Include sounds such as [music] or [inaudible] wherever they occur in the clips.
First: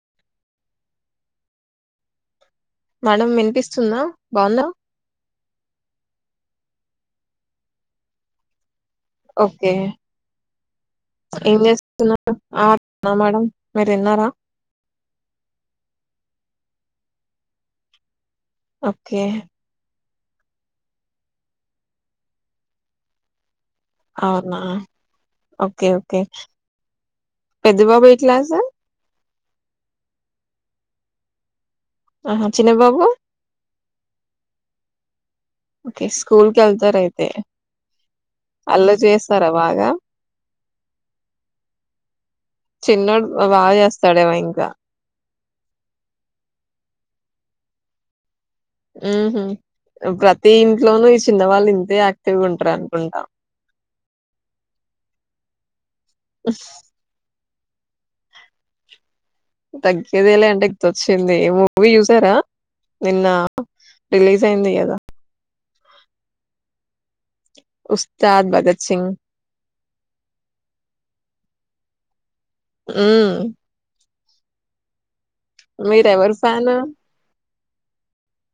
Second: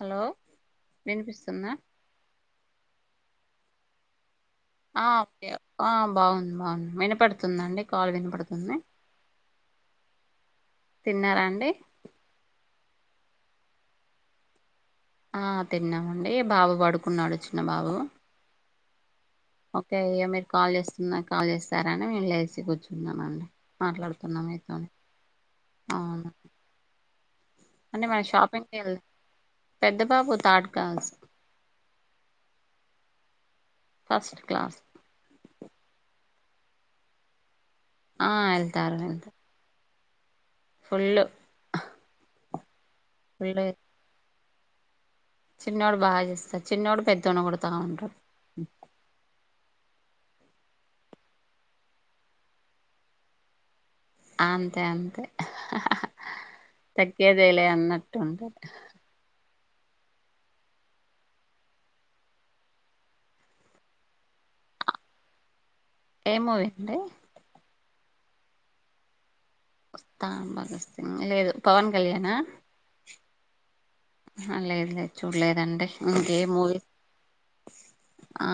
Hello వినిపిస్తుందా madam వినిపిస్తుందా బాగుందా ఆ ఒకే అ బాగుంది బాగుంది వినపడుతుందండి కాల్ వినపడుతుంది ఓకే తిన్నారా ఏం అండి చేస్తున్నారు అ మేడం మీరు తిన్నారా ఆ తిన్నామండి బాబు పడుకున్నాడు చిన్న బాబు ఓకే ఓకే ఏమి కాల్ చేస్తున్నా కాల్ చేస్తారాని నేను లేచి కూర్చున్నామండి మాట్లాడుతున్నాం అవునా మీతోని ఓకే ఓకే అవును పెద్ద అంటే బాబు ఏ మన క్లాస్ షాపింగ్కి వెళ్ పెద్ద బాబు థర్డ్ క్లాస్ ఆహా చిన్న బాబు ఫస్ట్ క్లాస్ ఓకే స్కూల్ కేళ్తారైతే ఆ అల్ల చేస్తారా బాగా ఫుల్ు చిన్నోడు బాగా చేస్తాడేవో ఇంకా చిన్నోడు బాగా చేస్తాడు చిన్నోడు పెద్దోన్ని కొడుతానే ఉంటాడు మ్ హు ప్రతి ఇంట్లోనూ ఈ చిన్న వాళ్ళు ఇంతే యాక్టివ్ గా ఉంటారు అనుకుంటా అంతే అంతే తగ్గేదే తేలే అన్నట్ ఉంట తగ్గేద లే అంటే ఇదిొచ్చింది మూవీ చుసారా నిన్న రిలీజ్ అయింది కదా ఏమూవి అడి ఉస్తాద్ భగత్ సింగ్ వస్తా భగత్ సింగ్ లేదు పవన్ కళ్యాన్ నా మ్ ఆ లేదు లేద్ చూడలేదండి ఇంకే మీరెవరు ఫ్యాన్ మూవీ ఆ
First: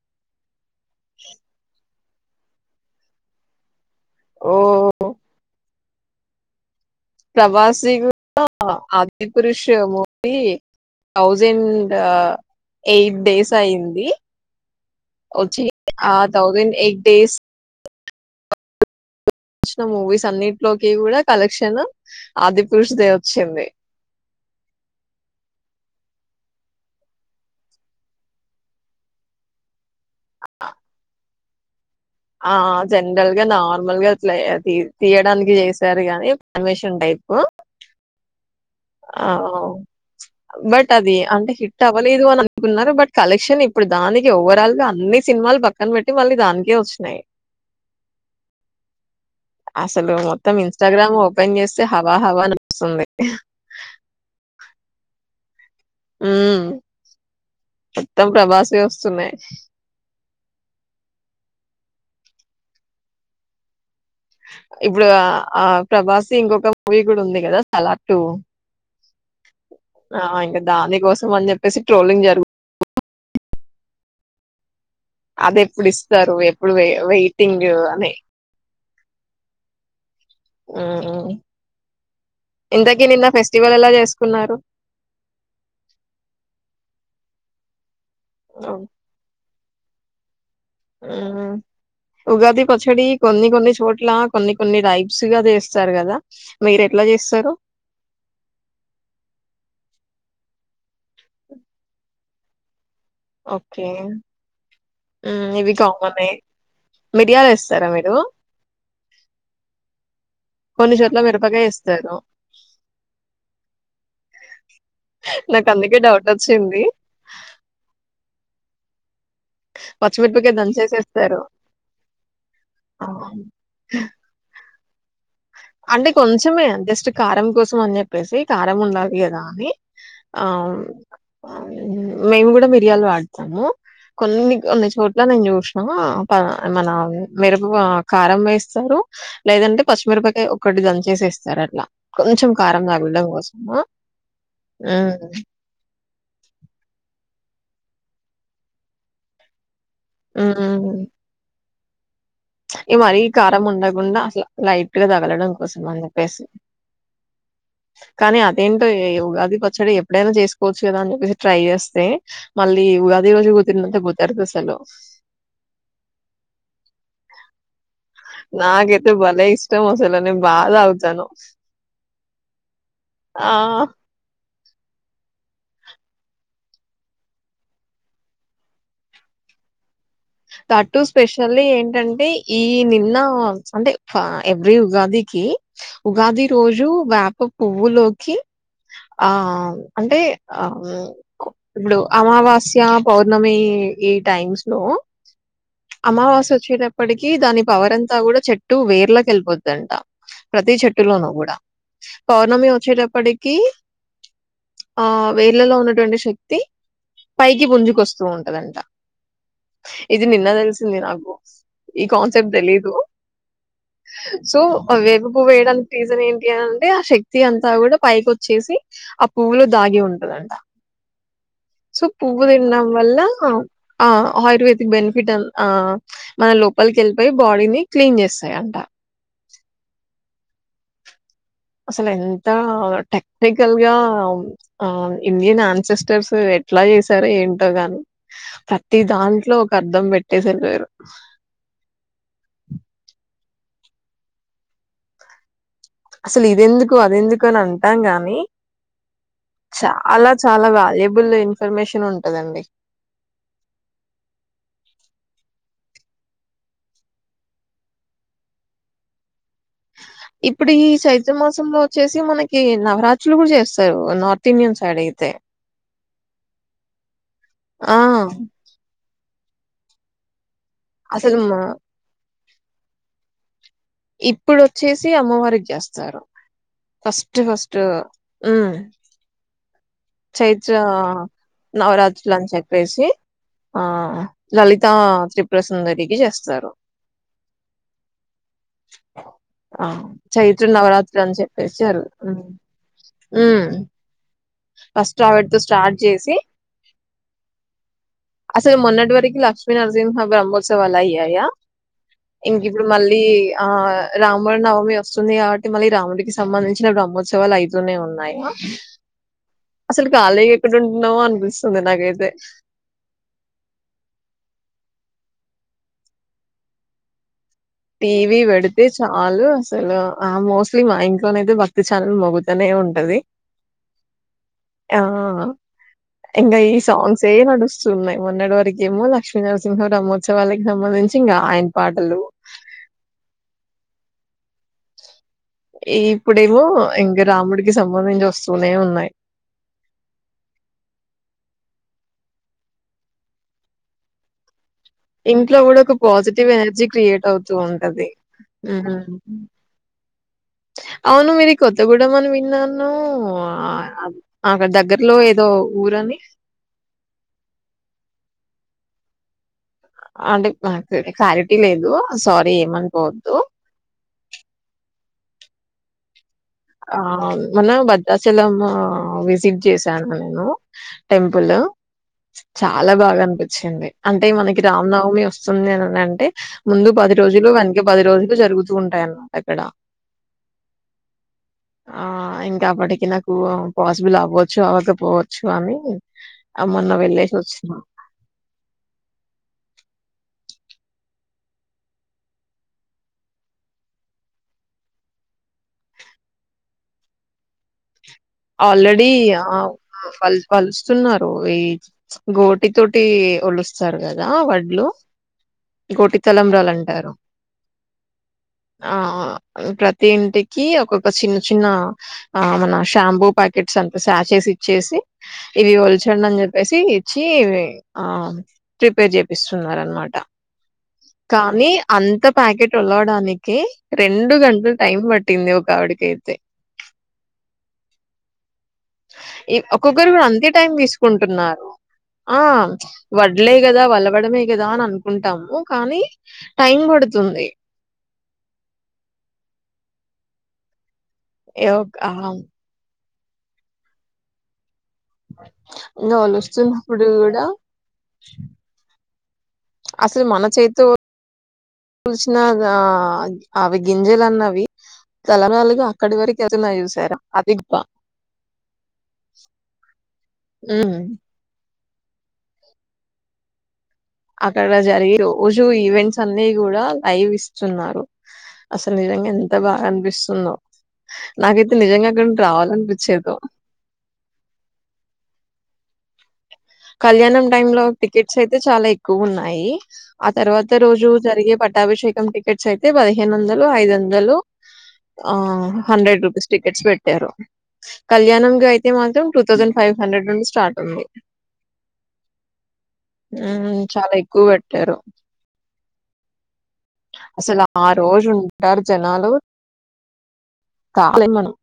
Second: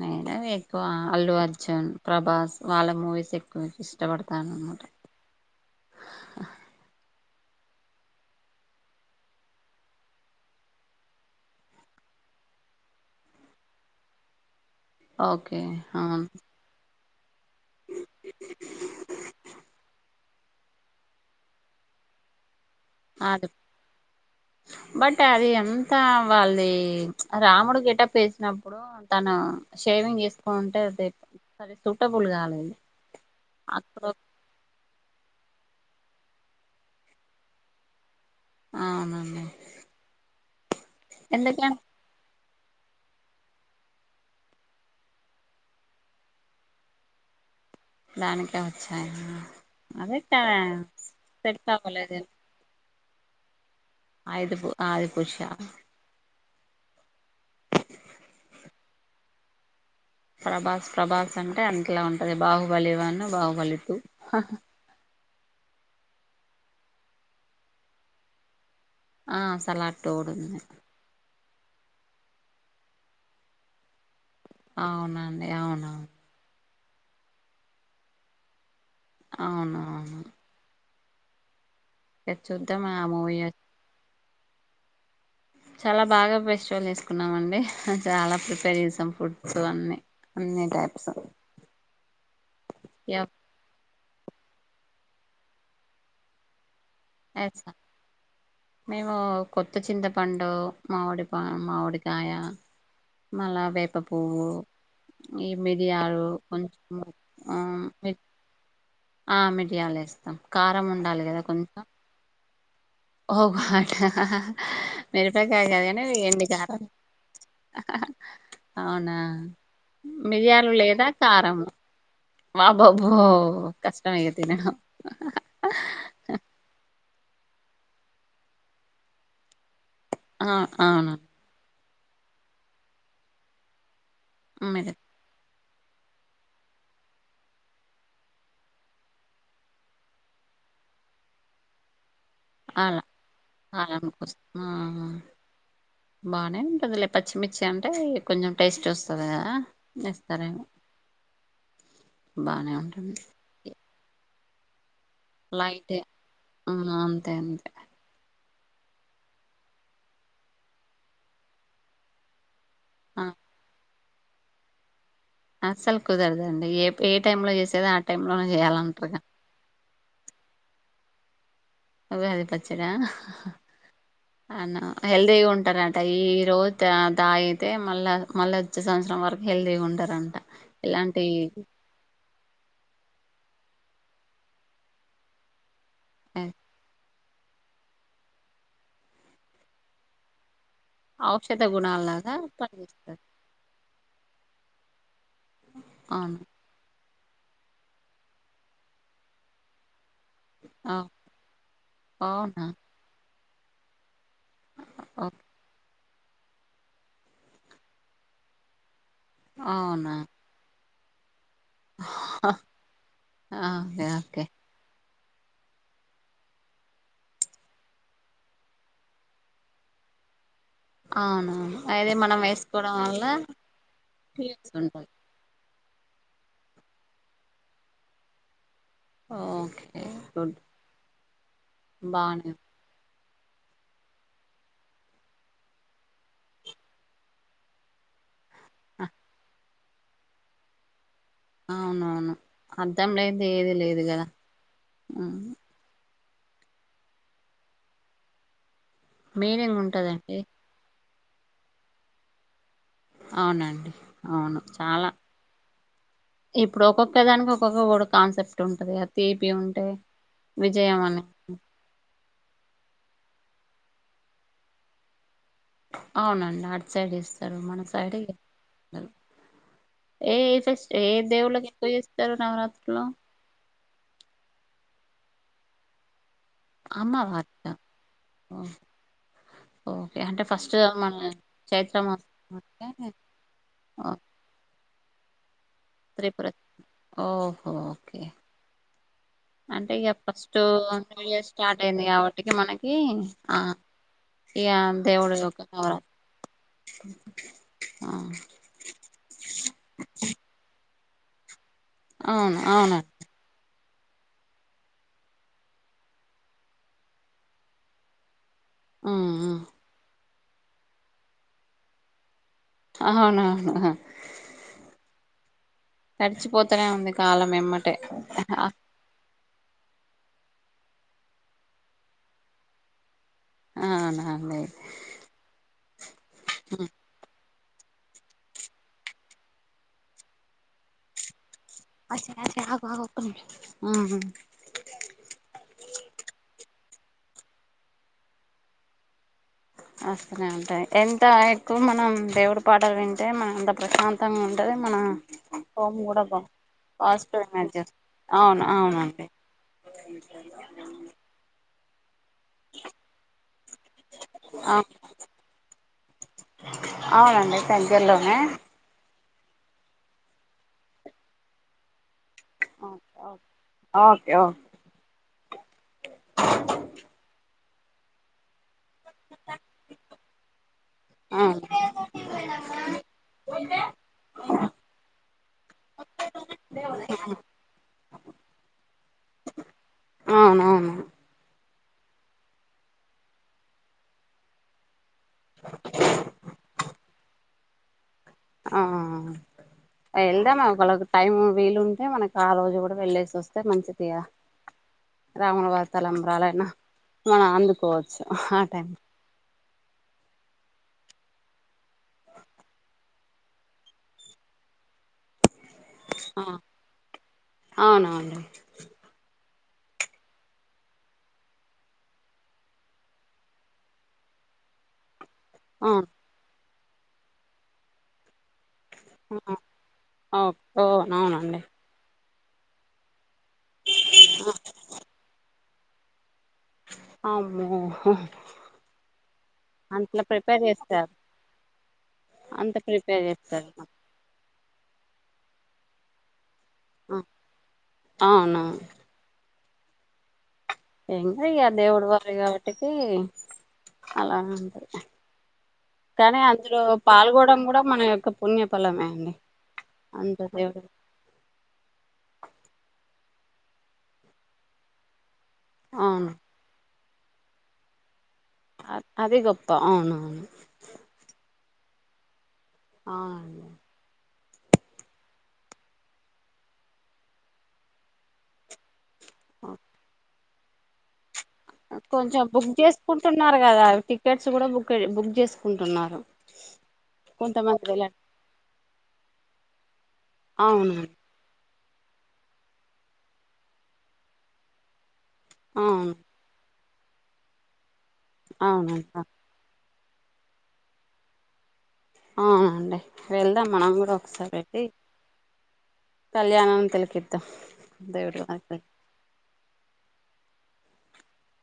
నిను ఎక్కువ అల్లు అర్జున్ ప్రభాస్ వాళ్ళ మూవీస్ ఎక్కువ ఇష్టపడతాను అన్నమాట ఓ ఆ ప్రబాస్ ది కూడ Adipurush movie thousand eight days అయ్యంది ఓకే ఓచ్చి ఆ థౌజండ్ ఎట్ డేస్ ఆ వచ్చిన మూవీస్ అన్నింటిలోకి కూడా కలెక్షన్ ఆది పురుష్ దే అది వచ్చింది బట్ అది అంత వాళ్ళది రాముడు గేటాప్పేసినప్పుడు తను షేవింగ్ చేసుకోంటే అద ఆ జనరల్ గా అక్కడ నార్మల్గా అట్లా తి తీయడానికి చేసారు గాని పర్మిషన్ టైపు ఆ అవునండి బట్ అది అంత ఎందుకని హిట్ అవ్వలేదు అని కున్నారు బట్ కలెక్షన్ ఇప్పుడు దానికి ఓవరాల్ గా అన్ని సినిమాలు పక్కన పెట్టి మళ్ళీ దానికే వచ్ నై దానికే వచ్చాయ అసలు అదే తా మొత్తం సెట్ అవ్వలేదే మొ స్తుంది ఆయిదుపు ఆదిపురుషా హుమ్మ్ మొత్తం ప్రభాస్ ఏ వస్తున్నాయి ప్రభాస్ ప్రభాస్ అంటే అట్లా ఉంటది బాహుబలి వన్ బాహుబలి టూ ఇప్పుడు ఆ ఆ ప్రభాస్ది ఇంకొక మూవీ కూడా ఉంది కదా సలార్ టూ ఆ సలార్ టూ ఆ కూడా ఉంది ఇంకా దానికోసం అని చెప్పేసి ట్రోలింగ్ జరుగ్ అవునండి అవునవును ఇప్పుడు వే వెయిటింగ్ అని అవునవును ఆ చూద్దాం ఆ ఇంతకి నిన్న మూవీ ఫెస్టివల్ ఎలా చేసుకున్నారు చాలా బాగా ఫెస్టివల్ తీసుకున్నామ అండి చాలా ప్రిపేర్ చేసాం ఫుడ్స్ అన్నిీ మ్ ఉగాది పచ్చడి కొన్ని కొన్ని చోట్ ట్లా కొన్ని కొన్ని రైప్స్ గా చేస్తారు కదా మీరేట్ స్తం మేము కొత్త చింత పండు మామిడి పా మామిడికాయ మళ్ళ ఓకే వేప పువ్వు ఈ ఉమ్ ఇవి మీడియాలు కామనే కొంచెం మిరియాలు ఆ వేస్తారా మీరు ఆ మిడియాలుేస్తాం కారం కొన్ని చోట్ల ఉండాలి కదా మిరపకాయ కొంచెం వేస్తారు ఓ మ ట మిరపకాయ నాకు కదు అందుకే కానీ డౌట్ ఎండు వచ్చింది కరం అవునా పచ్చిమిరపకాయ మిరీయాలు లేదా దంచేసేస్తారు కారము ఆ! వబబ్బో కష్టంమే ఇగ తి అంటే కొంచెమే జస్ట్ కారం కోసం అని చెప్పేసి కారం ఉండది కదా అని ఆ అవును మేము కూడా మిరియాలు వాడతాము కొన్ని కొన్ని మీరు చోట్ల నేను చూసా మన మిరుపు కారం వేస్తారు లేదంటే పచ్చి మిరపకాయ్ ఒకటి దంచేసేస్తారు అట్లా కొంచెం కారం ఆలా తగలడం కోసము ఆలా బానే ఉంటదిలే ప పచ్చిమిర్చి అంటే కొంచెం టేస్ట్ వస్తది కదా ఉమ్ ఎస్తారేమో ఉమ్ ఈ మరీ కారం ఉండకుండా అట్లా లైట్ పట్టుగా తగలడం కోసం లైట్ అని చెప్పేసి ఉమ్, అంతే అంతే కానీ ఏంటో ఉగాది పచ్చడి ఎప్పుడైనా చేసుకోవచ్చు కదా అండి మీరు ట్రై చేస్తే మళ్ళీ ఆ, ఉగాది రోజు కు [unintelligible] పోతారు అసలు అస్సలు కుదరదండి ఏ ఏ టైమ్ లో చేసేది ఆ టై లోనే చేయాలంటారు క ఇస్తాం అసలు నేను బాగా తాగుతాను ఉగాది పచ్చడ ఆ అ హెల్తీగా ఉంటారట ఈ రోజు తాగుతే మళ్ళా మళ్ళీ వచ్చే సంవత్సరం వరకు హెల్దీ ఉంటరు అటు స్పెషల్లీ ఏంటంటే ఈ నిన్న అంటే ఎవ్రీ ఉగాదికి ఉగాది రోజు వేప పువ్వులోకి ఆ అంటే ఆ ఔషధ లో గుణాలాగా అమావాస్య పనిచేస్తారు పౌర్ణమి ఈ టైమ్స్ లో అవును అమావాస్య వచ్చేటప్పటికి దాని పవరంతా కూడా చెట్టు వేర్లాకి వెళ్ళిపోతదంట ప్రతి చెట్టులోనూ కూడా అవునా పౌర్ణమి వచ్చేటప్పటికి ఆ ఓకే వేర్లలో ఉన్నటువంటి శక్తి పైకి గుంజుకొస్తూ ఉంటదంట అవునా ఇది నిన్న తెలు సింది నాకు ఈ కాన్సెప్ట్ తెలిదు ఓకే ఓకే సో అవే పువ వేయడానికి రీజన్ ఏంటి అంటే ఆ శక్తి అంతా కూడా పైకోచ్చేసి ఆ పువ్వులో దాగి ఉంటదంట అవును సో అయితే మనం పువ్వు తినడం వేసుకోవడం వల్ల ఆ ఆయుర్వేదిక్ ఉంటుంది బెనిఫిట్ ఆ మన లోపలికి వెళ్ళిపోయి బాడీని క్లీన్ చేస్తాయి అంట ఆ ఓకే గుడ్ అసలు ఎంత బానే టె టికల్ గా ఆ ఇండియన్ ఆన్సెస్టర్స్ ఎట్లా చేసారో ఏంటో గాని ప్రతి దాంట్లో ఒక అర్ధం పెట్టేసారు వరు అవునవును అర్థం లేనిది ఏది లేదు కదా అసలు ఇది ఎందుకు అది ఎందుకు అని అంటాం గాని మీనింగ్ చాలా ఉంటదండి చాలా వాల్యుబుల్ ఇన్ఫర్మేషన్ ఉంటందండి అవునండి అవును చాలా ఇప్పుడు ఒక్కొక్క దానికి ఒక్కొక్క కాన్సెప్ట్ ఉంటది అ ఇప్పుడు ఈ చైత్ర మాసంలో వచ్చేసి మనకి నవరాత్రి లు కూడా చేస్తారు నార్త్ ఇండియన్ సైడ్ అయితే అవునండి అటి సైడ్ చేస్తారు మన ఆ! సైడ ఏ ఫస్ట్ ఏ అసలు మా దేవుళ్ళకి ఎక్కువ చేస్తారు నవరాత్రులు ఇప్పుడు వచ్చేసి అమ్మవారికి చేస్తారు ఫస్ట్ అమ్మవారికా ఫస్ట్ ఓకే అంటే చైత్ర ఫస్ట్ మన చైత్ర మాసం నవరాత్రులు అని చెప్పేసి అంటే ఆ ఓ, లలిత తా త్రిపుర ఓహో ఓకే అ ఆ అంటే ఇక ఫస్ట్ చైత్ర నవరాత్రి న్యూ అని ఇయర్ చెప్పేసి స్టార్ట్ ఆ అయింది కాబట్టికి మనకి ఆ ఇక ఫస్ట్ దేవుడు ఆవిటితో యొక్క స్టార్ట్ నవరాత్రి చేసి ఆ, అసే మన్నడవరికిి క్ష్మనార్జన్ హ బ్రహ్మోత్సవ అలాయి యా అవును ఇంక ఇప్పుడు అవునండి మళ్ళీ ఆ రాముడు నవమి వస్తుంది కాబట్టి మళ్ళీ రాముడికి సంబంధించిన బ్రహ్మోత్సవాలు అయితూనే ఉన్నాయి ఆ అసలు ఖాళీగా ఎక్కడుంటున్నామో అనిపిస్తుంది నాకైతే అవునా అవును కడిచి పోతానేవుంది కాలం ఎమ్మటే టీవి పెడితే చాలు అసలు ఆ మోస్ట్లీ మా ఇంట్లోనైతే భక్తి ఛానల్ మొగుతానే ఉంటది హ ఇంకా ఈ సాంగ్స్ ఏ నడుస్త ఉన్నాయి మొన్నటి వరకేమో లక్ష్మీ నరసింహ రహ్త్సాలకి సంబధించి ఇంకా ఆయన పాటలు [unintelligible] ఇంక రాముడికి సంబంధించి వస్తూనే ఉన్నాయి వస్తూనే ఉంటాయి ఎంత ఎక్కువ మనం దేవుడి పాటలు వింటే మనం అంత ప్రశాంతంగా ఉంట ఇంట్లో కూడా ఒక పాజిటివ్ ఎనర్జీ క్రియేట్ పాజిటివ్ అవుతూ ఎనర్జీ వస్తుంది. ఉంటది అవును హ్మ్ అవునండి అవును మీరి కొత్తగూడమ అని విన్నాను అక్కడ దగ్గరలో ఏదో ఊరని అవునండి దగ్గరలోనే అంటే మాకు క్లారిటీ లేదు సారీ ఏం ఓకే అనుకోవద్దు ఓకే ఆ మన భద్రాచలం విజిట్ చేశాను నేను టెంపుల్ చాలా బాగా అనిపించింది అంటే మనకి రమనవమి వస్తుంది అని అంటే ముందు పది రోజులు వెనక పది రోజులు జరుగుతూ ఉంటాయి అన్నమాట అక్కడ అవునవును ఆ ఇంకా అప్పటికి నాకు పాస్బలు అవ్వచ్చు అవ్వకపోవచ్చు చు అ అ మన్న వెళ్ళచ్చ ఆ వెళ్దా మ వాళ్ళకి టైం వీలుంటే మనకు ఆ రోజు కూడా వెళ్ళేసి వస్తే మంచిది రాముని వారి తలబారాలు అయినా మవనాందికో ఆల్రెడి ఆ పలుస్తున్నారు ఈ గోటి తోటి వలుస్తారు కదా వడ్లు ఇం కోటి ఆ తలంబ్రాలు అంటారు అవునవును ఆ ప్రతి ఇంటికి ఒక్కొక్క చిన్న చిన్న ఆ మన షాంపూ ప్యాకెట్స్ అంత సాచెస్ ఇచ్చేసి ఇవి అవును ఒల్చడీ అనీ చెప్పేసి చెప్పేసి ఇచ్చి హా ప్రిపేర్ చేపిస్తున్నారు అనమాట ఆ ఓ అవునండి కానీ అంత ప్యాకెట్ వలవడానికి కే రెండు గంటలు టైం పట్టింది ఒక ఆవిడికైతే ఆమ్మో ఈ ఒక్కొక్కరు కూడా అంతే టైం చేస్తారు తీసుకుంటున్నారు ఆ అంత ప్రిపేర్ వడ్లే చేస్తారు కదా వలవడమే కదా అని అనుకుంటాము కానీ టైం పడుతుంది అవునవును ఇంకా ఇ దేవుడు ఆ వారు కాబటికి అలా ఉంటయి ఇంగ కానీ అందులో ఒలుస్తున్నప్పుడు పాల్గొవడం కూడా మన యొక్క పుణ్యఫలమే అండి అసలు అంత దేవుడు మనచయితేసిన ఆ అవి గింజలు అన్నవి తెలనాలుగా అక్కడి అవును వరకు వెళ్తున్నాయ్ చూసారా అది గొప్ప అ అదే గొప్ప అవునవును హ్మ్. ఆ అక్కడ జరిగి రోజు ఈవెంట్స్ అన్ని కూడా లైవ్ ఇస్తున్నారు అసలు నిజంగా ఎంత బాగా అనిపిస్తుందో నాకైతే నిజంగా అక్కడికి కొంచెం బుక్ రావాలనిపించేదో చేసుకుంటున్నారు కదా టికెట్స్ కూడా బుక్ చేసుకుంటున్నారు ఆ కళ్యాణం టైమ్ కొంతమంది లో వెళ్ళ టికెట్స్ అయితే చాలా ఎక్కువ ఉన్నాయి ఆ తర్వాత రోజు అవునండి జరిగే పండు అభిషేకం టికెట్స్ అయితే పదిహేను వందలు ఐదు వందలు ఆ అవును హండ్రెడ్ రూపీస్ టికెట్స్ పెట్టారు కళ్యాణం అయితే అవునండి మాత్రం టూ థౌసండ్ ఫైవ్ హండ్రెడ్ నుడి స్టార్ట్ ఉంది అవునండి వెళ్దాం మనం కూడా చాలా ఎక్కువ ఒకసారి పెట్టి పెట్టారు అసలు ఆ రోజు దేవుడి వారి ఉంటారు జనాలు కాలేము మనం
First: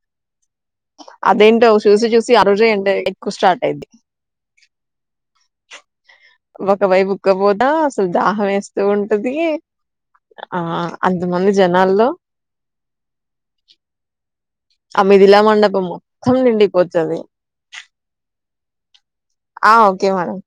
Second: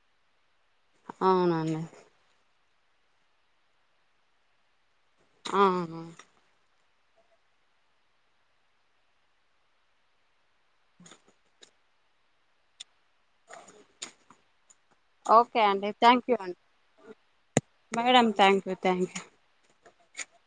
అదేంటో అవునండి చూసి చూసి ఆ రోజే ఇడా ఎక్కువ స్టార్ట్ అయిద్ది హా ఆ ఒక వైపు ఉక్కపోతా అసలు దాహం వేస్తూ ఉంటది ఆ అంతమంది జనాల్లో ఆ మంది తో ఓకే మండపం అండి థ్యాంక్ మొత్తం యూ అండి నిండిపోతుంది madam thank you thank you okay madam